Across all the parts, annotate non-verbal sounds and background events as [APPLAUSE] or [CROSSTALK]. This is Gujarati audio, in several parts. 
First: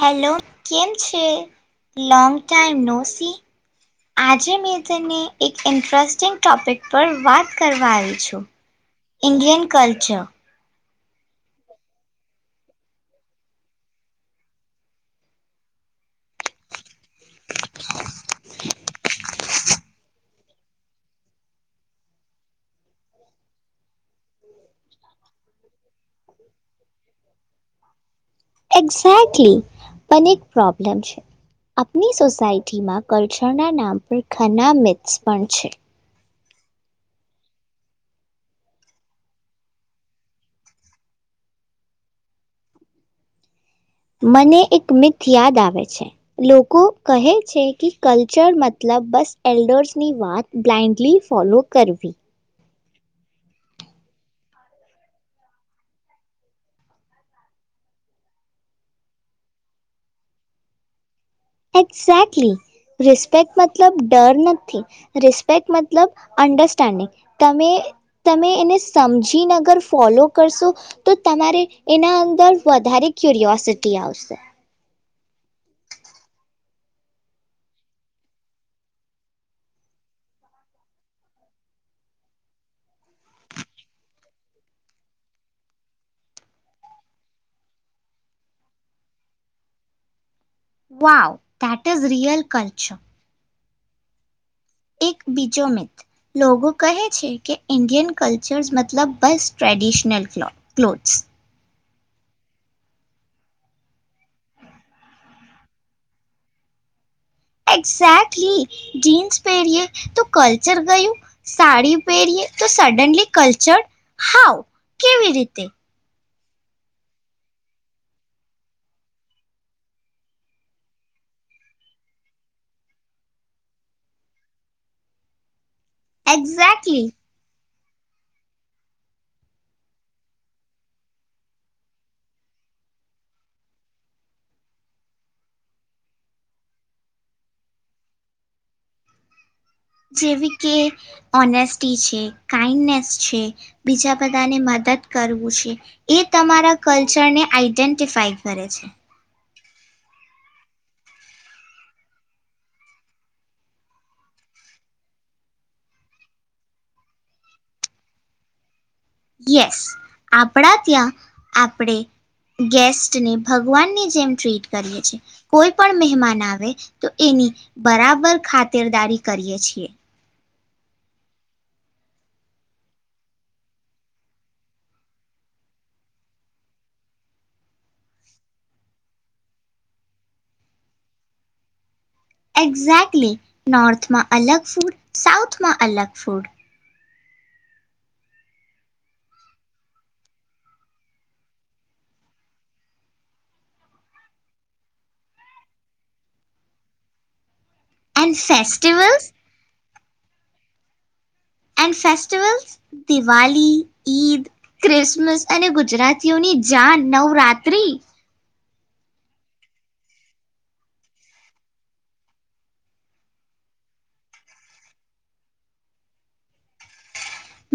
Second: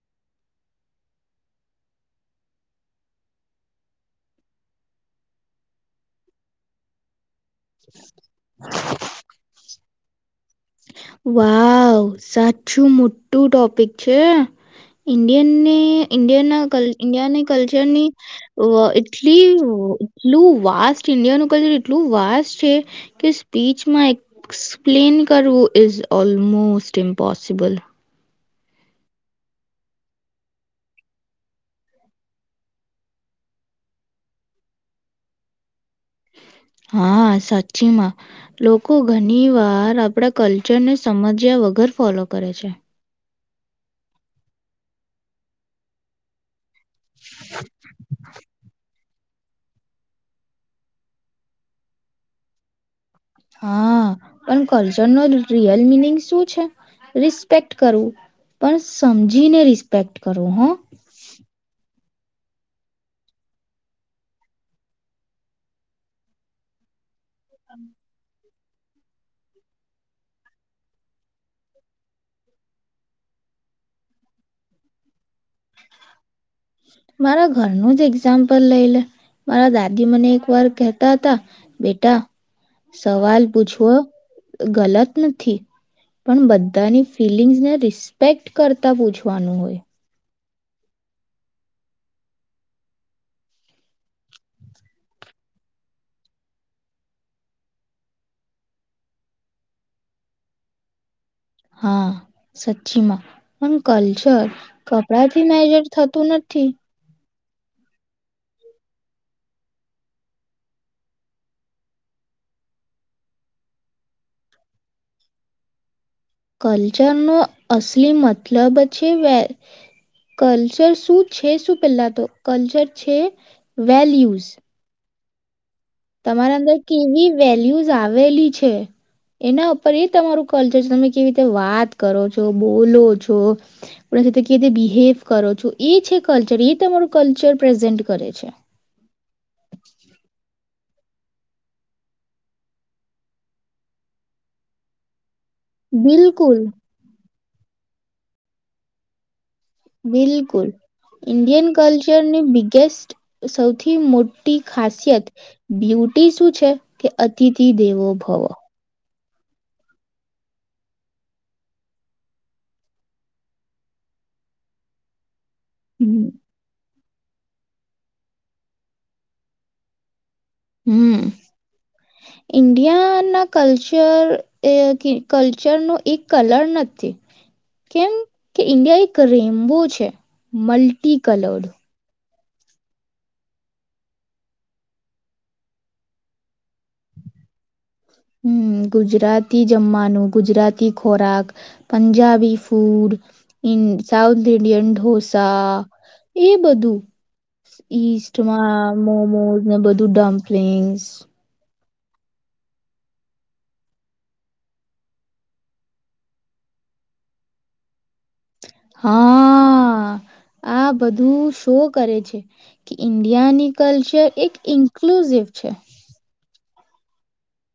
હેલો કેમ છે લોંગ ટાઈમ નોસી આજે મેં તને એક ઇન્ટરેસ્ટિંગ ટોપિક પર વાત કરવા આવી છું ઇન્ડિયન કલ્ચર વાવ સાચું મોટું ટોપિક છે ઇન્ડિયન ને ઇન્ડિય ના ક ઈન્ડિયાની કલ્ચરની એટલી એટલું વાસ્ટ ઇન્ડિયાનું કહે એટલું વાસ્ટ છે કે સ્પીચમાં એક્સપ્લેન કરવું. Is almost impossible. એક્ઝેકલી પણ એક પ્રોબ્લેમ છે આપની સોસાયટીમાં કલ્ચરના નામ પર ઘના મસ પણ છે. હા સાચીમાં લોકો ઘણી વાર આપણા કલ્ચરને સમજ્યા વગર ફોલો કરે છે. મને એક મિથ યાદ આવે છે લોકો કો કહે છે કે કલ્ચર મતલબ બસ એલ્ડર્સની વાત બ્લાઇન્ડલી ફોલો કરવી. હા પણ કલ્ચર નો રિયલ મિનિંગ શું છે રિસ્પેક્ટ કરવું પણ સમજીને રિસ્પેક્ટ કરવું હ. રિસ્પેક્ટ મતલબ ડર નથી રિસ્પેક્ટ મતલબ અંડરસ્ટેન્ડિંગ. તમે તમે એને સમજીને અગર ફોલો કરશો તો તમારે એના અંદર વધારે ક્યુરિયોસિટી આવશે. મારા ઘરનું જ એક્ઝામ્પલ લઈ લે મારા દાદી મને એક વાર કહેતા હતા બેટા સવાલ પૂછવો ગલત નથી પણ બધાની ફિલિંગ્સ ને રિસ્પેક્ટ કરતા પૂછવાનું હોય. Wow, that is real culture. એક બીજો મિત લોકો કહે છે કે ઇન્ડિયન કલ્ચર્સ મતલબ બસ ટ્રેડિશનલ ક્લો ક્લોથ્સ હા, સચી માં પણ કલ્ચર કપડા થી મેજર થતું નથી. એક્ઝેક્ટલી જીન્સ પહેરીએ તો કલ્ચર ગયું સાડી પહેરીએ તો સડનલી કલ્ચર. હાવ? કેવી રીતે? કલ્ચરનો અસલી મતલબ છે વે કલ્ચર શું છે શું પહેલા તો? કલ્ચર છે વેલ્યુઝ. તમારા અંદર એક્ઝેક્ટલી કેવી વેલ્યુ ઝ આવેલી છે એના ઉપર એ તમારું કલ્ચર છે તમે કેવી રીતે વાત કરો છો? બોલો છો? કે રીતે બિહેવ કરો છો એ છે કલ્ચર એ તમારું કલ્ચર પ્રેઝન્ટ કરે છે. જેવી કે ઓનેસ્ટી છે. કાઈન્ડનેસ છે. બીજા બધાને મદદ કરુંવુ. છે. એ બિલકુલ તમારા કલ્ચરને આઈડેન્ટફાઈ કરે છે. બિલકુલ, ઇન્ડિયન કલ્ચરની બિગેસ્ટ સૌથી મોટી ખાસિયત બ્યુટી શું છે કે અતિથિ દેવો ભવો. યસ, આપણા ત્યાં આપણે ગેસ્ટને ભગવાનની જેમ ટ્રીટ કરીએ છીએ. કોઈ પણ હમ મહેમાન આવે તો એની બરાબર ખાતરદારી કરીએ છીએ. હમ્મ, ઇન્ડિયા ના કલ્ચર એ એક કલ્ચર નો એક કલર નથી કેમ કે ઈન્ડિયા એક રેમ્બો છે. Multi coloured. એક્ઝેક્ટલી, નોર્થમાં અલગ ફૂડ. સાઉથમાં અલગ ફૂડ. હમ્મ, ગુજરાતી જમવાનું. ગુજરાતી ખોરાક, Punjabi food, south Indian dosa એ બધું ઇસ્ટ એન્ડ માં ફેસ્ટિવલ્સ મોમોસ ને બધું. દુ dumplings and festival દિવાળ, Eid, Christmas અને ગુજરાતીઓની જાન નવરાત્રી. હા આ બધું શો કરે છે કે ઈન્ડિયાની કલ્ચર એક ઇન્ક્લુઝિવ છે.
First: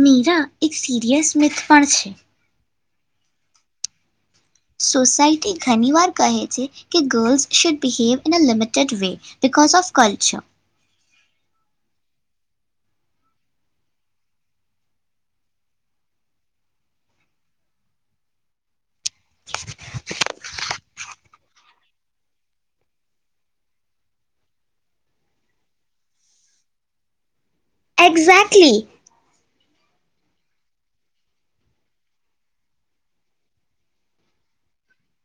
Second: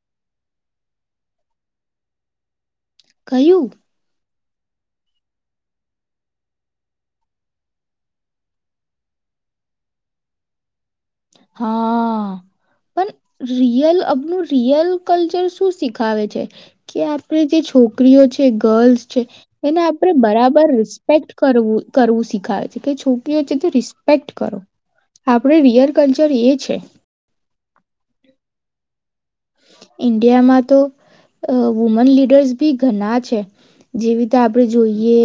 મીરા એક સીરિયલ સ્મિથ પણ છે. કયું? સોસાયટી ઘણી વાર કહે છે કે girls should behave in a limited way because of culture. હા પણ રિયલ આપનું રિયલ કલ્ચર શું સીખાવે છે કે આપણે જે છોકરીઓ છે ગર્લ્સ છે એને આપણે બરાબર રિસ્પેક્ટ કરવું કરવું સીખાવે છે કે છોકરીઓ છે તો રિસ્પેક્ટ કરો આપણે રિયલ કલ્ચર એ છે. એક્ઝેક્ટલી. ઇન્ડિયામાં તો વુમન લીડર્સ બી ઘણા છે જેવી રીતે આપડણે જોઈએ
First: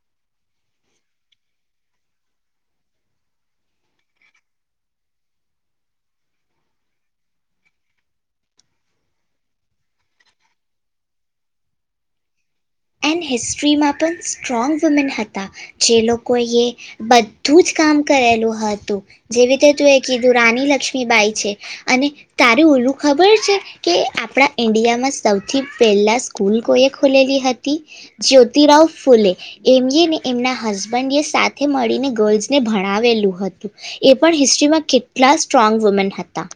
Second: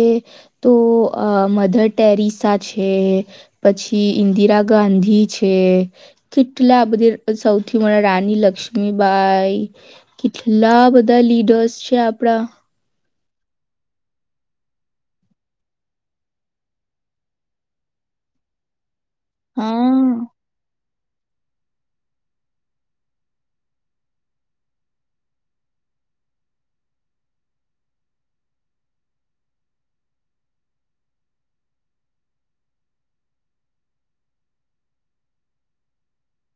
તો મધર ટેરિસા છે પછી ઈન્દિરા ગાંધી છે કેટલા બધા સૌથી મો રાની લક્ષ્મી બાઈ કેટલા બધા લીડર્સ છે આપડા. એડ હિસ્ટ્રીમાં પણ સ્ટ્રોંગ વુમેન હતા જે લોકો એ બધું જ કામ કરેલું હતું. જેવી રીતે તું એક હા કીધું રાની લક્ષ્મી ફીબાય છે અને તારેું ઓલું ખબર છે કે આપણા ઈન્ડિયામાં સૌથી પહેલાં સ્કૂલ કોએ ખુલેલી હતી? જ્યોતિરાવ ફુલે એમએને એમના હસબન્ડ એ સાથે મળીને ગર્લ્સને ભણાવેલું હતું એ પણ હિસ્ટ્રીમાં કેટલા સ્ટ્રોંગ વુમેન હતા.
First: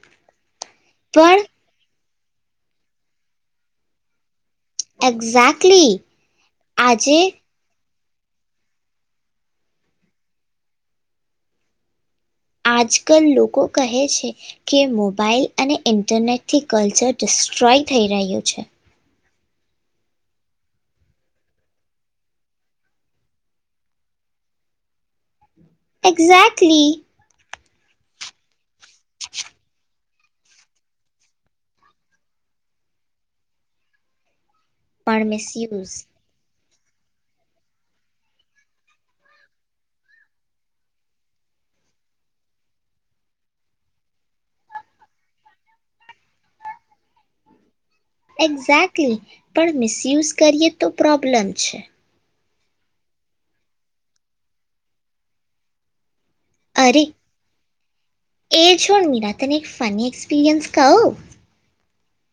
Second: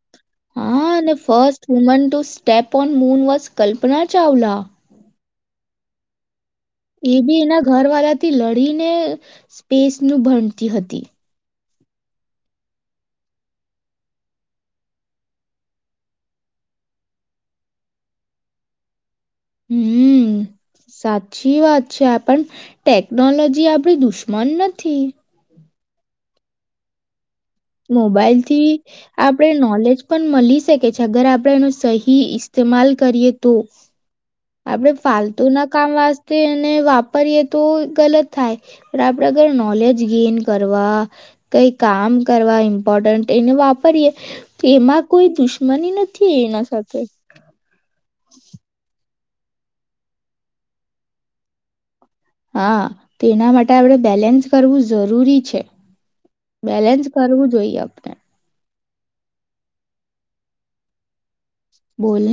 હા અને પણ first woman to step on moon was Kalpana Chawla. Exactly. એ આજે બી એના ઘર વાળા થી લડીને સ્પેસ નું ભણતી હતી. આજકલ લોકો કહે છે કે મોબાાઈલ અને ઈન્ટરનેટથી કલ્ચર ડિસ્ટ્રોય થઈ રહ્યું છે. હમ સાચી વાત છે પણ ટેકનોલોજી આપડી દુશ્મન નથી. એક્ઝેક્ટલી. મોબાઈલથી આપડે નોલેજ પણ મળી શકે છે અગર આપણેે એનો સહી ઇસ્તેમાલ કરીએ તો. આપડ પણ ફાલતુ ના કામ મિસયુઝ વાતે વાપરીએ તો ગલત થાય પણ આપડે ઘર નોલેજ ગેન કરવા કઈ કામ કરવા ઇમ્પોર્ટન્ટ એને વાપરીએ તો એમાં કોઈ દુશ્મની નથી એના સાથે. એક્ઝે્ટલી. પણ મિસયુઝ કરીએ તો પ્રોબ્લેમ છે. હા તો એના માટે આપડે બેલેન્સ કરવું જરૂરી છે. અરે બેલેન્સ કરવું જોઈએ આપણે. એ છોડ નિરા તને એક ફની એક્સપીરિયન્સ કા હો. બોલ.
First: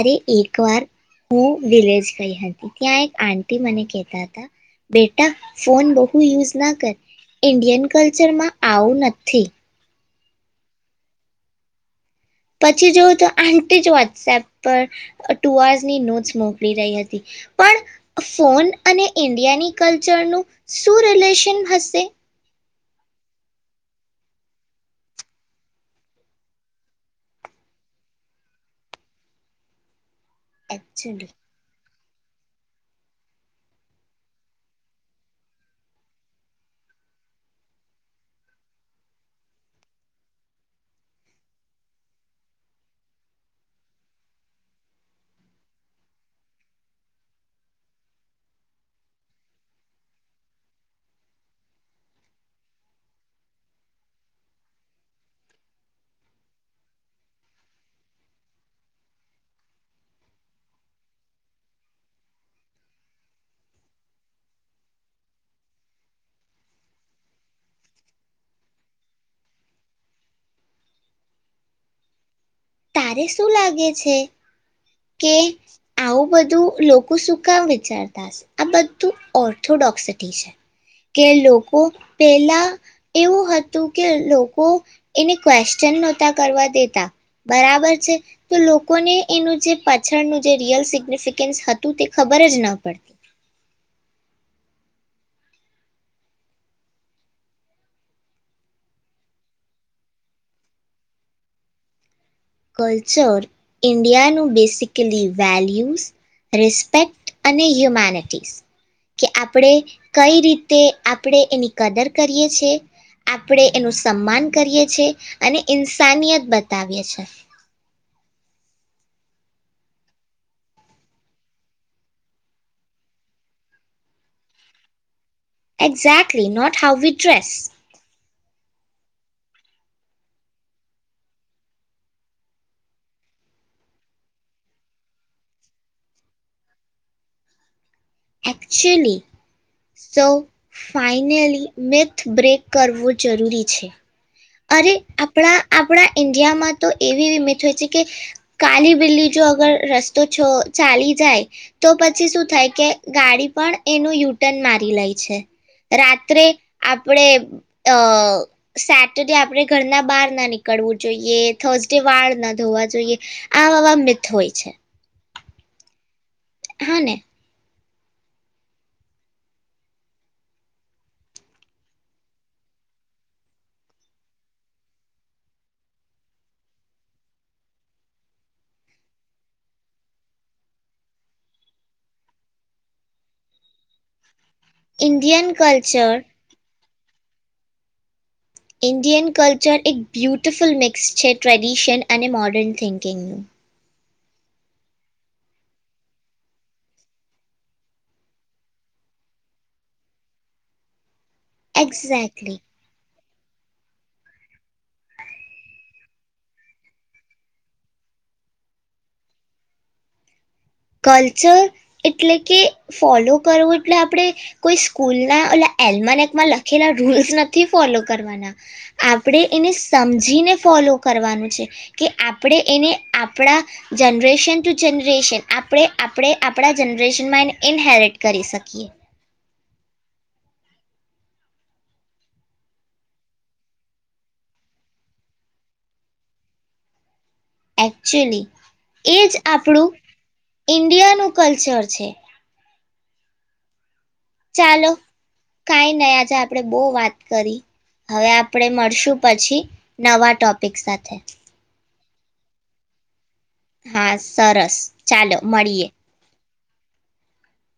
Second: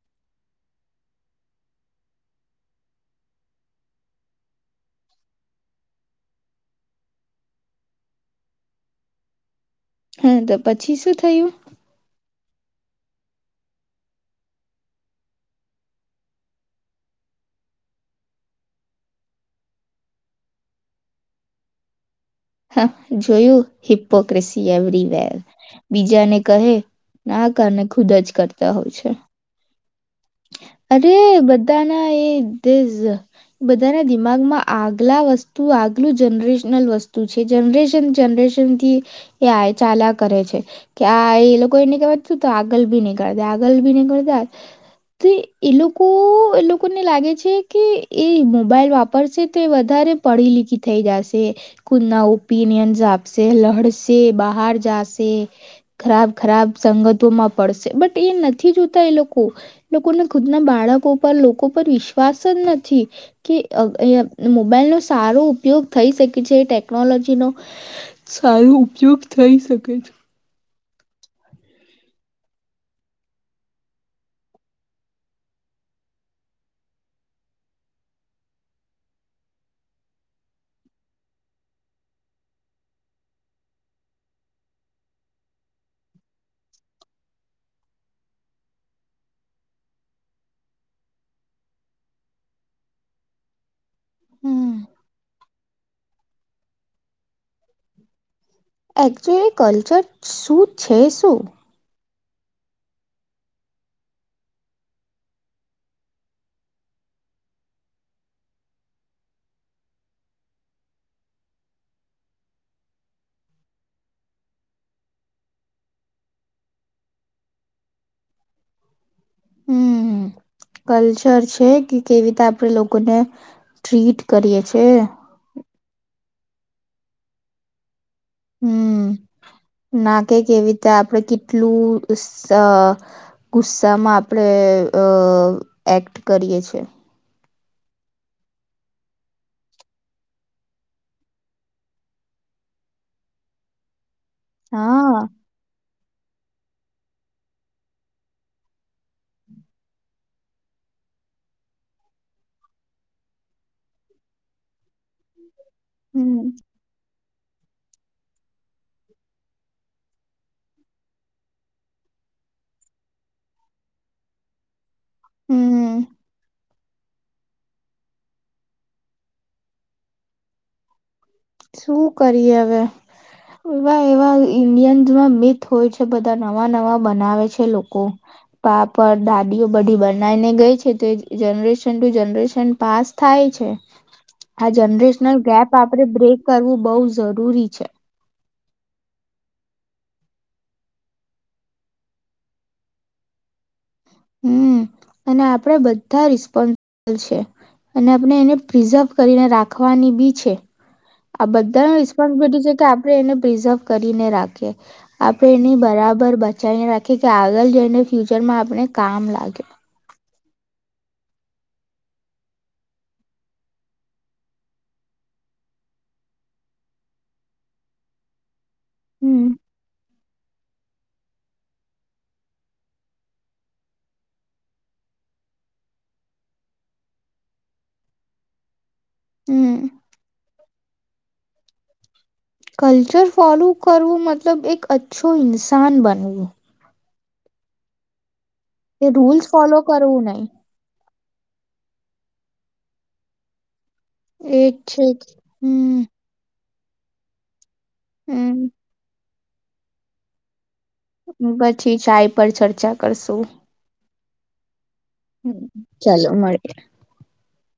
અરે એક વાર હું વિલેજ ગઈ હતી ત્યાં એક આંટી મને કહેતા હતા બેટા ફોન બહુ યુઝ ના કર ઇન્ડિયન કલ્ચરમાં આવું નથી. હા તો પછી શું થયું. પછી જોવ તો આટી જ વોટ્સએપ પર ટુ આર્સની નોટ્સ મોકલી રહી હતી પણ ફોન અને ઈન્ડિયાની કલ્ચરનું શું રિલેશન હશે. હા જોયું હિપ્પોક્રેસી એવરીવેર બીજાને કહે ના કારણે ખુદ જ કરતા હોય છે. અરે એકચુલી બધા એ બધાના દિમાગમાં આગલા વસ્તુ આગલું જનરેશનલ વસ્તુ છે જનરેશન જનરેશન થી એ ચાાલ કરે છે કે આ એ લોકો એને કેવા આગળ ભી નહીકતા આગળ બી નહીકત તે એ લોકો એ લોકોને લાગે છે કે એ મોબાઈલ વાપરશે તો વધારે પઢી લીખી થઈ જશે ખુદના ઓપિનિયન્સ આપશે લડશે બહાર જાશે ખરાબ ખરાબ સંગતોમાં પડશે બટ એ નથી જોતા એ લોકો. લોકોને ખુદના બાળકો પર લોકો પર વિશ્વાસજ નથી કે અયા મોબાઇલ નો સારો ઉપયોગ થઈ શકે છે ટેક્નોલોજીનો સારો ઉપયોગ થઈ શકે છે. તારે શું લાગે છે કે આવું બધું લોકો શું કામ વિચારતા આ બધું ઓર્થોડોક્સિટી છે કે લોકો પેલા એવું હતું કે લોકો એને ક્વેશ્ચન નહોતા કરવા દેતા. બરાબર છે તો લોકોને એનું જે પાછળનું જે રિયલ સિગ્નિફિકન્સ હતું તે ખબર જ ન પડતી. હમ એકચ્યુઅલી કલ્ચર શું છે શું? કલ્ચર ઇન્ડિયાનું બેસિકલી વેલ્યુઝ રિસ્પેક્ટ અને હ્યુમેનિટીઝ કે આપણે કઈ રીતે આપણે એની કદર કરીએ છેએ આપણે એનું સન્માન કરીએ છ છેએ અને ઇન્સાનિયત બતાવીએ છી. હમ કલ્ચર છે કે કેવી રીતે આપણેે લોકોને ટ્રીટ કરીએ છે. Exactly not how we dress hmm ના કે કેવી રીતે આપણે કેટલું ગુસ્સામાં આપણેે અ એક્ટ કરીએ છીએ. એકચુલી સૌ ફઇનલી મિથ બ્રેક કરવો જરૂરી છે. અરે હા આપણા-આપણા ઇન્ડિયામાં તો એવી વિમિત હોય છે કે કાલી બિલ્લી જો અગર રસ્તો છ ચાલી જાય તો પછી શું થાય કે ગાડી પણ એનું યુટર્ન મારી લે. હમ રાત્રે આપડે અ સેટ આપણે ઘરના બહાર ના નીકળવું જોઈએ થર્સડે વાળ ના ધોવા જોઈએ આવા મથ હોય છે. હમ. હા ને શું કરીએ હવે એવા-એવા ઈન્ડિયન્સમાં મિથ હોય છે બધા નવા-નવા બનાવે છે લોકો પાપ દાદીઓ બધી બનાવીને ગઈ છે તો જનરેશન ટુ જનરેશન પાસ થાય છે. હા જનરેશનલ ઇન્ડિયન ગેપ આપડે કલ્ચર બ્રેક નુ બહું જરૂરી છે. ઇન્ડિયન કલ્ચર એક બ્યુટિફુલ મિક્સ છે ટ્રેડિશન અને મોર્ડર્ન થિંકિંગનું હમ અને આપણે બધા રિસ્પોન્સબલ છે અને આપણે એને પ્રિઝર્વ કરીને રાખવાની બી છે. આ બધાને એક્ઝેક્ટલી રિસ્બિલિટી છે આ આપણે એને પ્રિઝર્વ કરીને રાખીએ આપણે એની બરાબર બચાવીને રાખીએ કે આગળ જઈને ફ્યુચરમાં આપણે કામ લાગે. કલ્ચર એટલે કે ફોલો કરવું એટલે આપણે કોઈ સ્કૂલના ઓલા એલ્માનેકમાં લખેલા રૂલ્સ નથી ફોલો કરવાના આપણે હમ એને સમજીને ફોલો કરવાનું છે કે આપણે એને આપણા જનરેશન ટુ જનરેશન આપણે-આપણે આપણા જનરેશનમાં એને ઇનહેરિટ કરી શકીએ. હમ. કલ્ચર ફોલો કરવું મતલબ એક અચ્છો ઈન્સાન બનવું. એક્ચુઅલી. એ રૂલ્સ ફોલો કરવું નહી. ઇન્ડિયાનું કલ્ચર છે. એજ ચાલો છે જ કઈ હમ નઈ આજે આપડે બહુ વાત કરી હવે આપડે હમ મળશું. પછી નવા ટોપ તે સાથે ઠીક છે આ પર ચર્ચા કરશું. હા સરસ ચાલો હમ મળીએે. [INAUDIBLE]